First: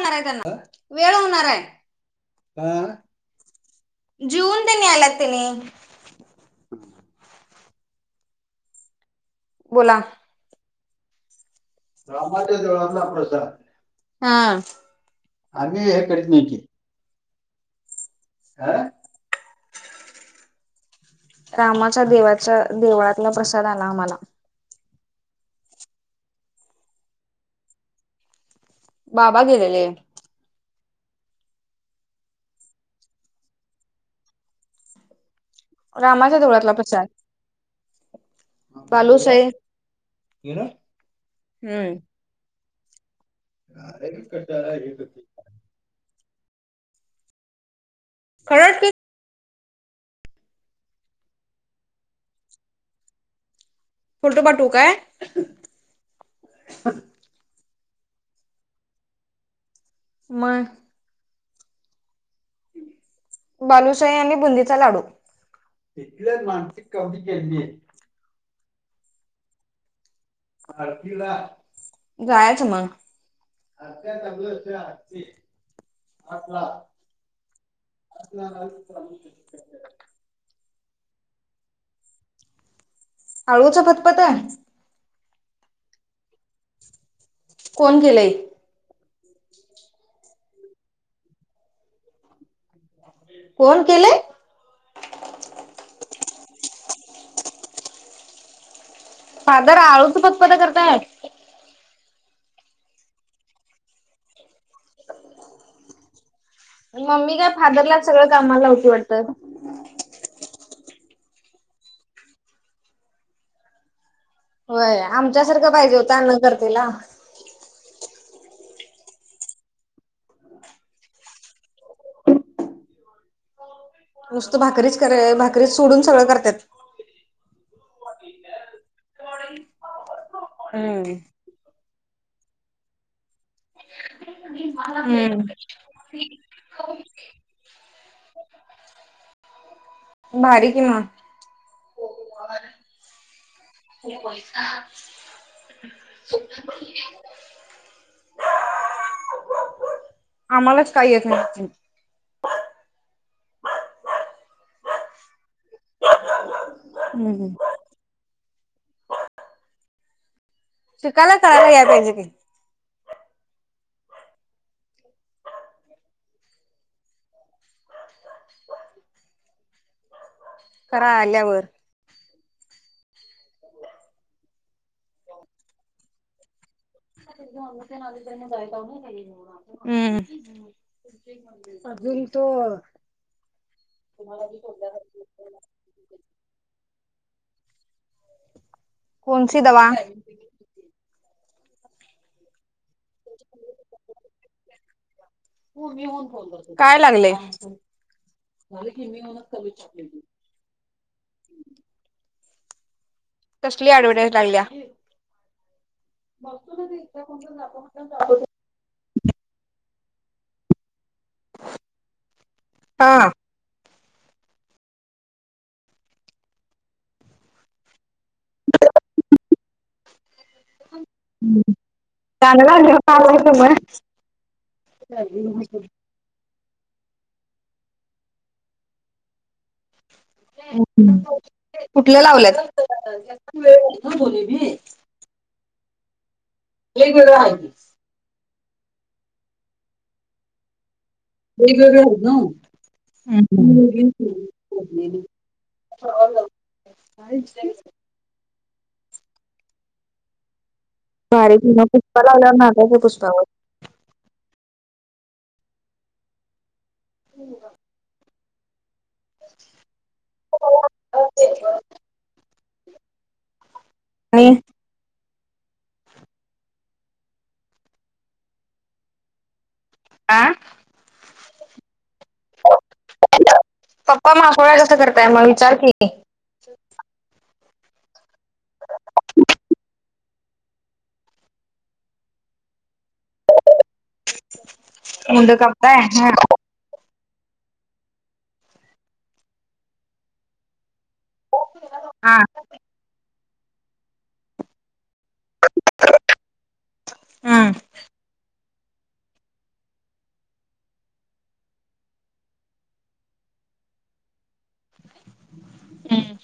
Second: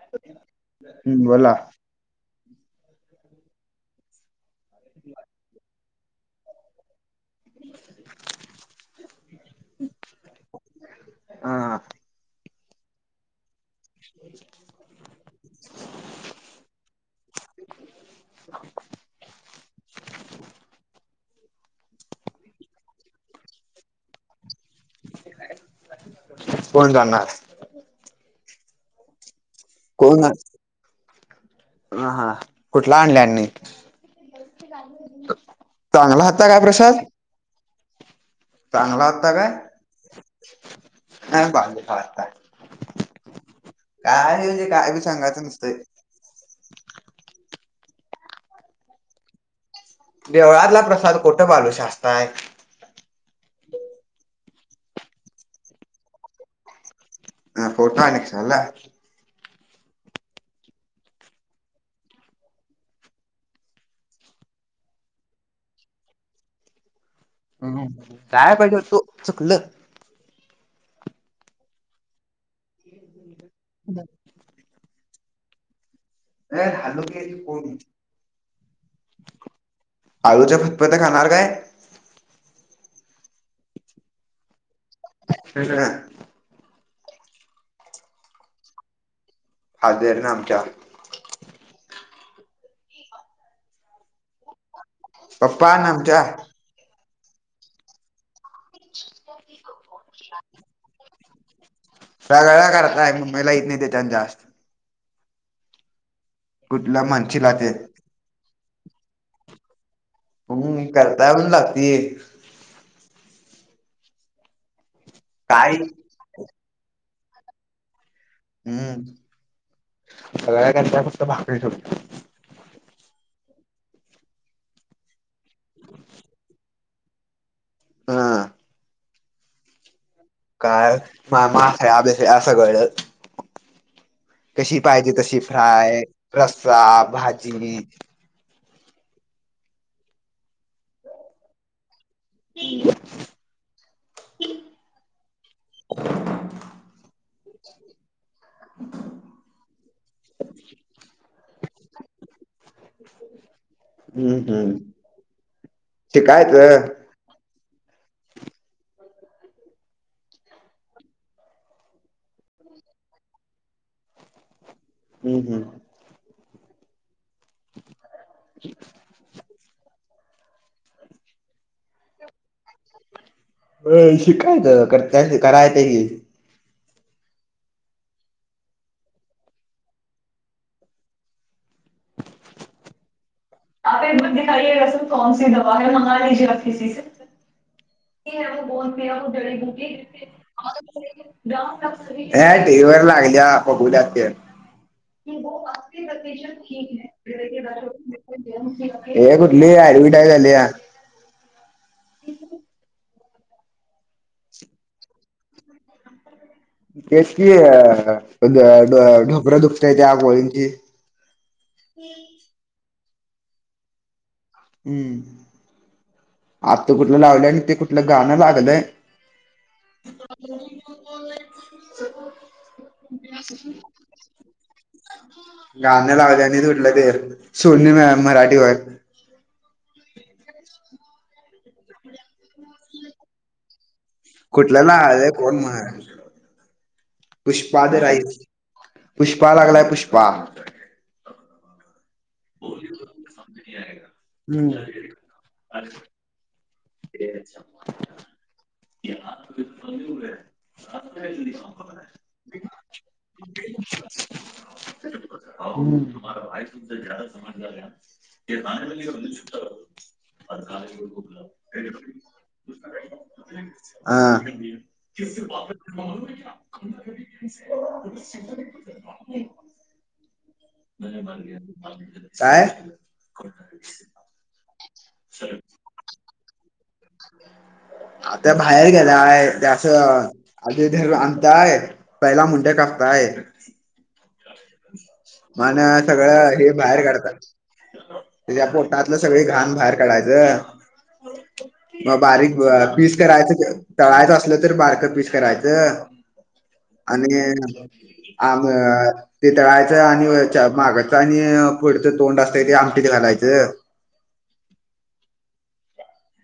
वेळ होणार हाय त्यांना, वेळ हम्म होणार बोला. हाय हं अ नं जिवून तने आल्यात त्यानी [inaudible] बोला हा. रामाच्या जळातला प्रसाद आम्ही हे करीत नाही क हा. रामाच्या देवाच्या देवळातला प्रसाद आला आम्हाला कोण जाणार? बाबा गेलेले. हो ना. ह हा कुठला आणल्यानी. चांगला रामाच्या हाता काय देवळातला प्रसाद चांगला होता बालूशाही काय हम्म [unintelligible] काय म्हणजे काय बी, सांगायचं नसतंय. खरात क देवळातला प्रसाद कोठं बालूश असतय फोटो पाठवू काय हा [unintelligible] आणिक झाला मग बालुशई आणि बुंदीचा लाडू क के [unintelligible] [inaudible] हम् काय पाहिजे होतू चुकलं आरतीला जायच मग [unintelligible] आरती अ हलक करून आळूच्या फतपत्या खाणार काय आळूच फतपत आहे हम ह कोण गेलेय हजरन आमच्या फोन केलेय पप्पा आन आमच्या फादर आळूच पत पता करताय [unintelligible] मुंबईला येत नाही त्या त्यां जास्त कुठलं मम्मी काय म्हणशीला ते फादरलाच सगळं कामाला हो वाटतं म्हणून मी करताय [unintelligible] लागती होय आमच्यासारखं काय पाहिजे होतं अन्न करतेला हम्म त्या फक्त भाकरी ठत नुसतं भाकरीच करय, भाकरीच सोडून सगळं करताय त. हा काय हम्म मा मासे आभेस आहे असं कळत कशी पाहिजे तशी फ्राय रस्सा भाजी मारी कि म [unintelligible] आम्हालाच काही येत [unintelligible] हम्म हम्म शिकायच हम् हम शिकायला सगळ्याला याया पाहिजे की हम् हम् [inaudible] करा आल्यावर शिकायचं कर्त्या करायचं की [unintelligible] हम अजून तो आप एक दिखाये ग सर कोण सी दवाै मंगा लिजे आप किी बोन पिरा वो जडी कोणसी बुटी दवा है जिससे [unintelligible] टीव्ही वर लाग बोला काय लागले हे कुठली ॲडव्हर्टायज आलिया कसली ऍडव्हटाईज लाढली तेच की अ ढो ढोबरं दुखत त्या गोळींची हा हम्म आत्ता कुठलं लावलं आणि ते कुठलं गाणं लाग अबे [unintelligible] गाणं लावल्यावर [inaudible] [unintelligible] गाणं लावल्या आणि त उुठलं ते सोननी म मराठीवर कुठल लावलेत ह कुठल् नाव आहे [unintelligible] कोण [unintelligible] पुष्पा द राईस पुष्पा लागलाय पुष्पा. [unintelligible] आहे ना [inaudible] हम्म [unintelligible] [unintelligible] [unintelligible] बारीेकीनपुस्प लावयला ना जातंय त्या पुस््पावर [unintelligible] [unintelligible] आणि आं स [inaudible] हम् आ काय का जास्त करताय मग विचार की [inaudible] [unintelligible] आत्या बाहेर गेलाय त्या असं धरू आणताय पहिला मुंडे कापताय मुंड कापताय [unintelligible] हा. सगळं हे बाहेर काढतात त्याच्या पोटातलं सगळी घाण बाहेर काढायचं मग हा बारीक पीस करायचं तळायचं असलं तर बारक पीस करायचं आणि हम्म आम ते तळाय आणि मागाचं आणि पुढचं तोंड असत ते आमटत घालायचं हम्म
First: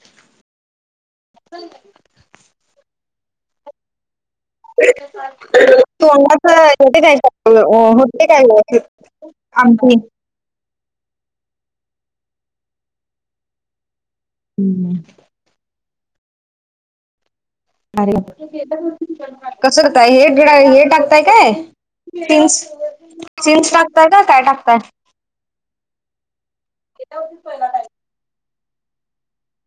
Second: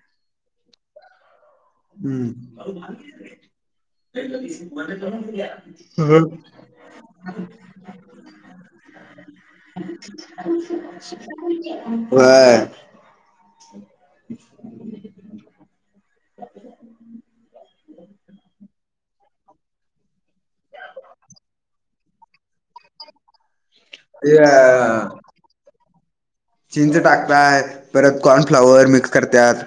हम्म तू अंगाच [unintelligible] होते [unintelligible] आमटी ह [unintelligible] [inaudible] [unintelligible] हम्म अ कसरतय हेट गिड हेटागतय काय [unintelligible] [inaudible] [unintelligible] तिस पा हे अ चींचे टाकत आहेत परत कॉर्न फ्लावर मिक्स करतात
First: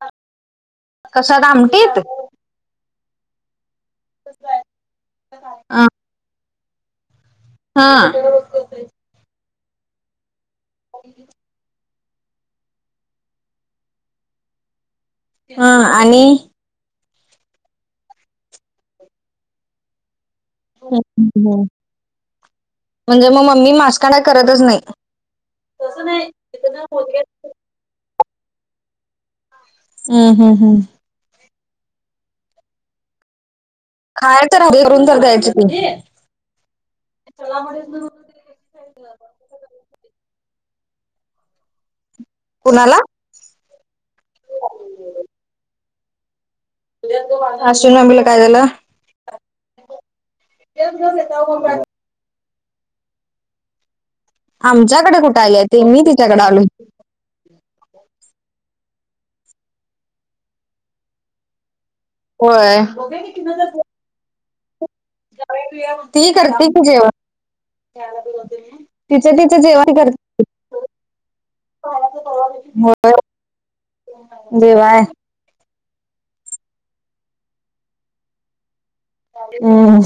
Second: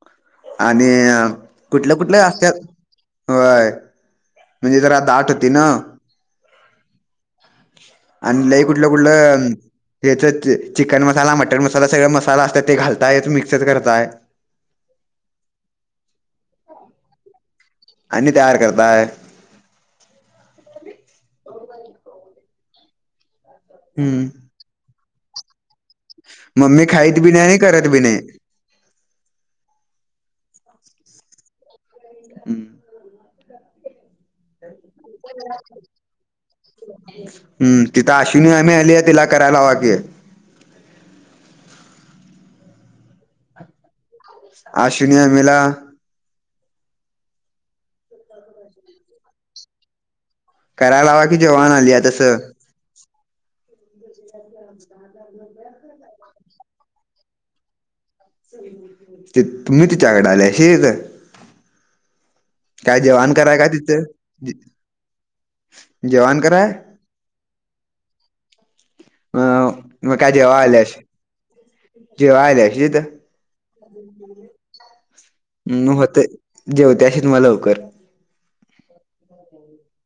हा. आणि कुठल्या कुठल्या असत्या होय. म्हणजे जरा दाट होती ना. अ हा. आणि लई कुठलं कुठलं त्याच चिकन मसाला मटन मसाला सगळ मसाला असतात ते घालताय मिक्सच करताय. हा आणि आणि तयार करताय? म्हणजे मग मम्मी मास्कांना हम्म करतच नाही. मम्मी खाईत बी नाही आणि करत बी नाही. हम हम हम्. हम्म. खाय तर हवे करून तर द्यायची ती हम्म तिथश तुम्ही आम्ही आले तिला करायला वागे. कुणाला? अश्विनीया मेला ला काय झा्याला करा लावा की जेवण आली आहे तसं. [unintelligible] आमच्याकडे कुठे आले आहे ते मी तिच्याकडे आलो हो. ते तुम्ही तच्याकड आले शेच होय काय जवान कराय का तिथं. ती जेवण करते कराय की जेवण तिच अ तिच जेव कर. मग काय जेव्हा आल्यास जेव्हा आल्याशी हो देवाय. होत जेवते अशी तुम्हाला लवकर. हम्.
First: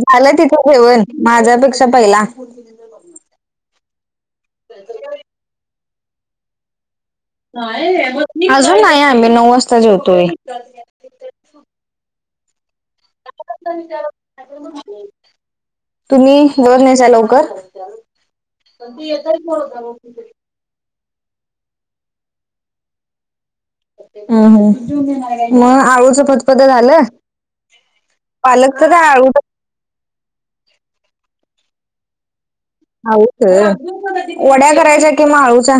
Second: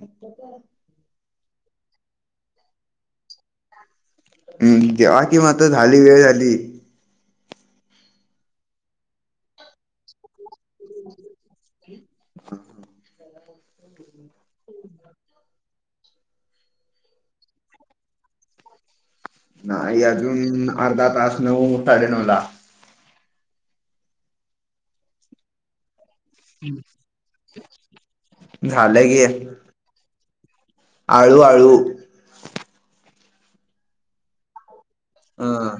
झालं तिथे ठेवण माझ्यापेक्षा पहिला हम् तेवा कि मात झाली वेळ झाली. अजून नाही आम्ही नऊ वाजता जेवतोय. हम हम. का [inaudible] तुम्ही दर नयचा लवकर. नाही अजून अर्धा तास नऊ साडेनऊ ला हम हम मग आ स स्प झालं पालक तर झालं की आळू आळू. आच वड्या करायच्या कि अ माळूच्या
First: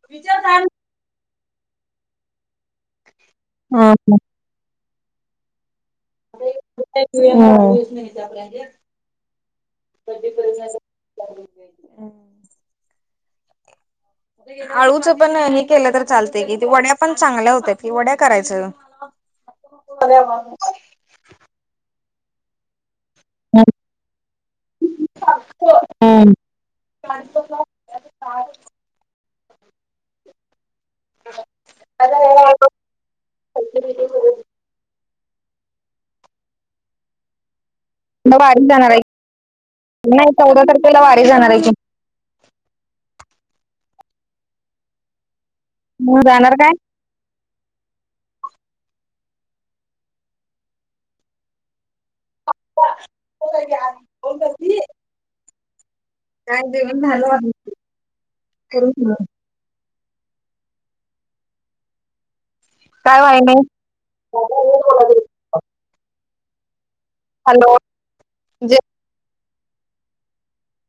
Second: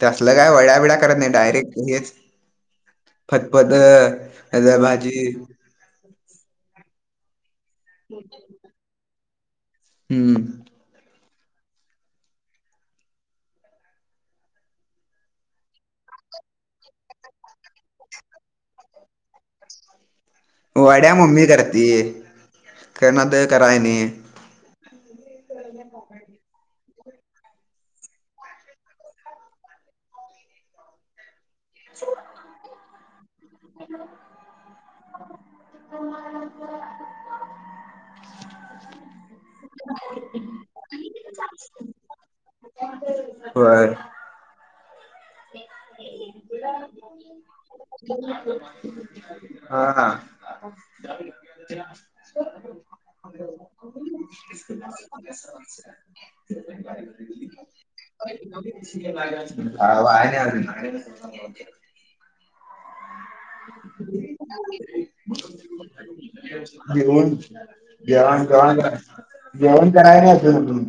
ते असलं काय वड्या वड्या करत नाही डायरेक्ट हेच फतपत हे धर भाजी हम्म [unintelligible] हम्. आळूच पण हे केलं तर चालते की वड्या पण चांगल्या होत्या की वड्या करायच. [unintelligible] वाड्या मम्मी कररा ती करणार तर करा नाही. हम. [unintelligible] ह. [unintelligible] वारी जाणार आहे नाही चौदा तारखेला वारी जाणार आहे की होय म जाणार काय ह हा, हा ह हो काय ग बोल कर ती [unintelligible] काय देऊन झालं आ व्हाया नाय अजून काय वाय नाही घेऊन हॅलो जे जेवाण जेवण कराय नाय अजून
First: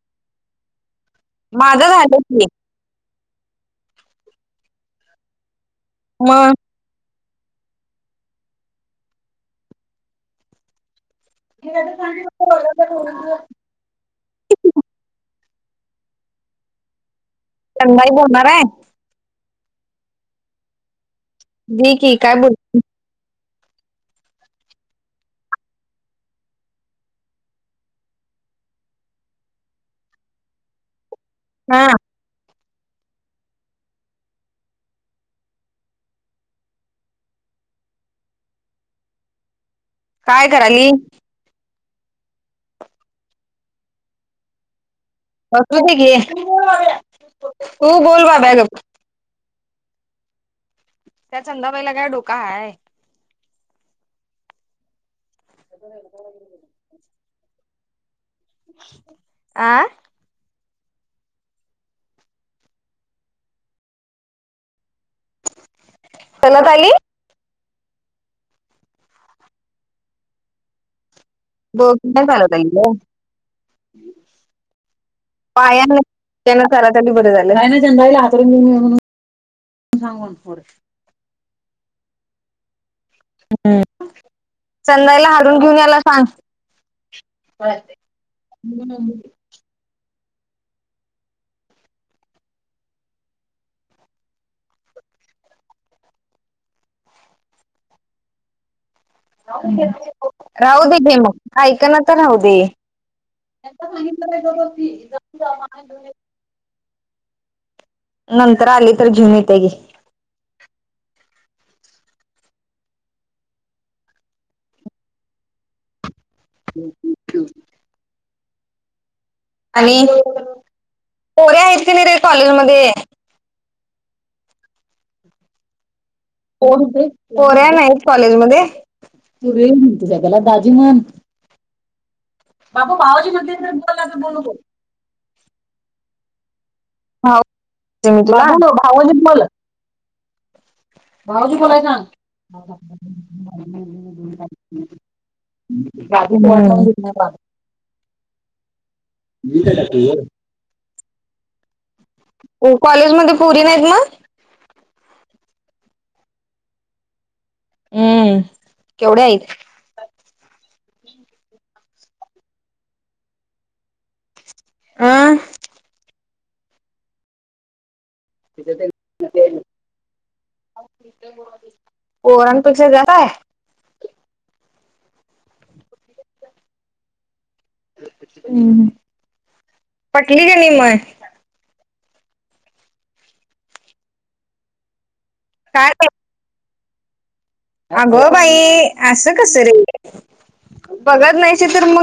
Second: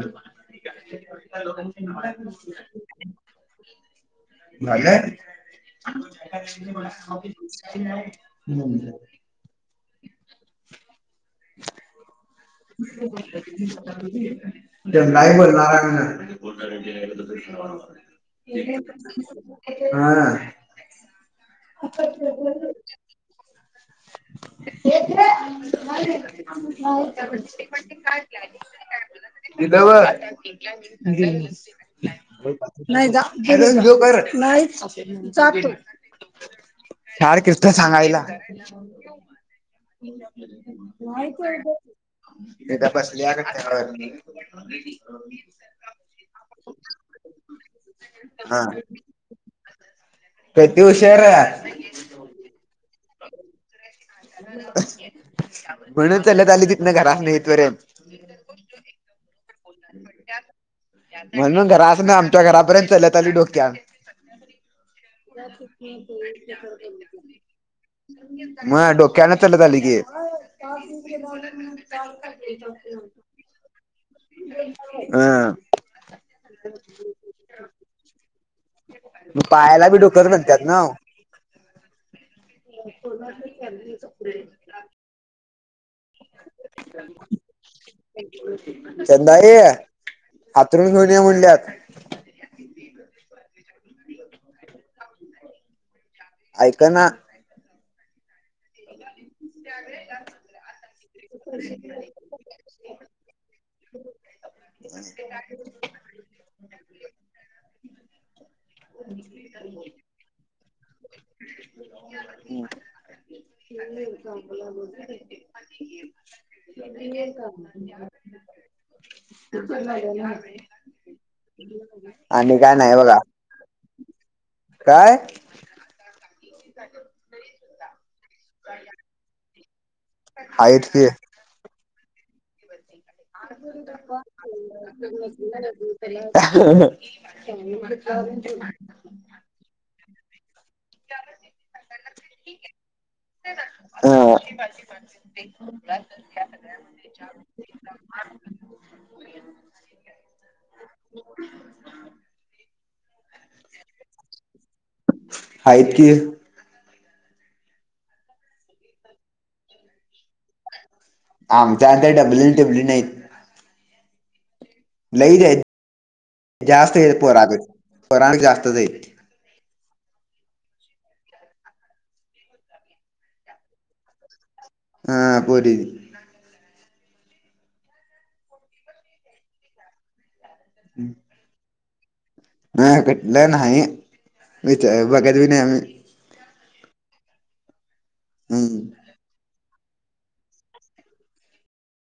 ह माझं झालं की मग झाय हे ते काय बोलणार हाय संध्याकाळी बोलणार आहे म्हण हा दे की काय बोलत [unintelligible] ण पण ते का दिलं हा बघ नाही जा नाहीच जा तू चार कसत सांगायला काय कराली दा बसली का खेळायली बसूध ग तू बोलोलवा बगप प्रत उशरा पहिला काय डोका आहे म्हणून चालत आले तिथन घरात इथं पर्यंत आ म्हणून घरासन आमच्या घरापर्यंत चालत आली डोक्याव चालत आली [unintelligible] मग डोक्यान चाल ली की दोघ स्ल तल हम पायान त्यानं करत आली बर झालं नाई, नाई जनरेला म म्ह पायाला बी डुकर म्हणत्यात सांगर ना हम्म चंदायला हालून घेऊन याला सांग चंदाआई हातरूण घेऊन ये म्हणल्यात ऐक ना [unintelligible] राहू दे घे मग ऐक ना तर राहू दे एकदा सांगितलं की गप बस्ती नंतर आली तर घेऊन येत्या घे हम् न आपला आणि का पोरे आहेत की नाही रे आम्ही काय कॉलेजमध्ये नाही बघा काय? कोण ते पोऱ्या नाहीत कॉलेज मध्ये पोर्या म्हणतेस दादाला दाजी आहेत म्हण की [unintelligible] हं हं [unintelligible] आवाज येत नाय गं भावोजी बोलायला सांग बाबा [unintelligible] मी तरी [unintelligible] व्हय. [unintelligible] हो कॉलेजमध्ये पोरी नाहीत म हाईत की, हम्म केवढ्या हाईत? आमच्या हाईत त्या डब्ल्यलीन डिब्लीन हाईत. अं लईचं हाईत जास्त येत पोरा पेक्षा पोरा नं जास्तच येत. पोरानं पेक्षा जादा हाय. हा पोरी हम्म पटली की नी मग नाय पटल्या नाही विच बघत बी नाय आम्ही अगो बाई हम्म असं कस रे बघत नाहीचं ये तर म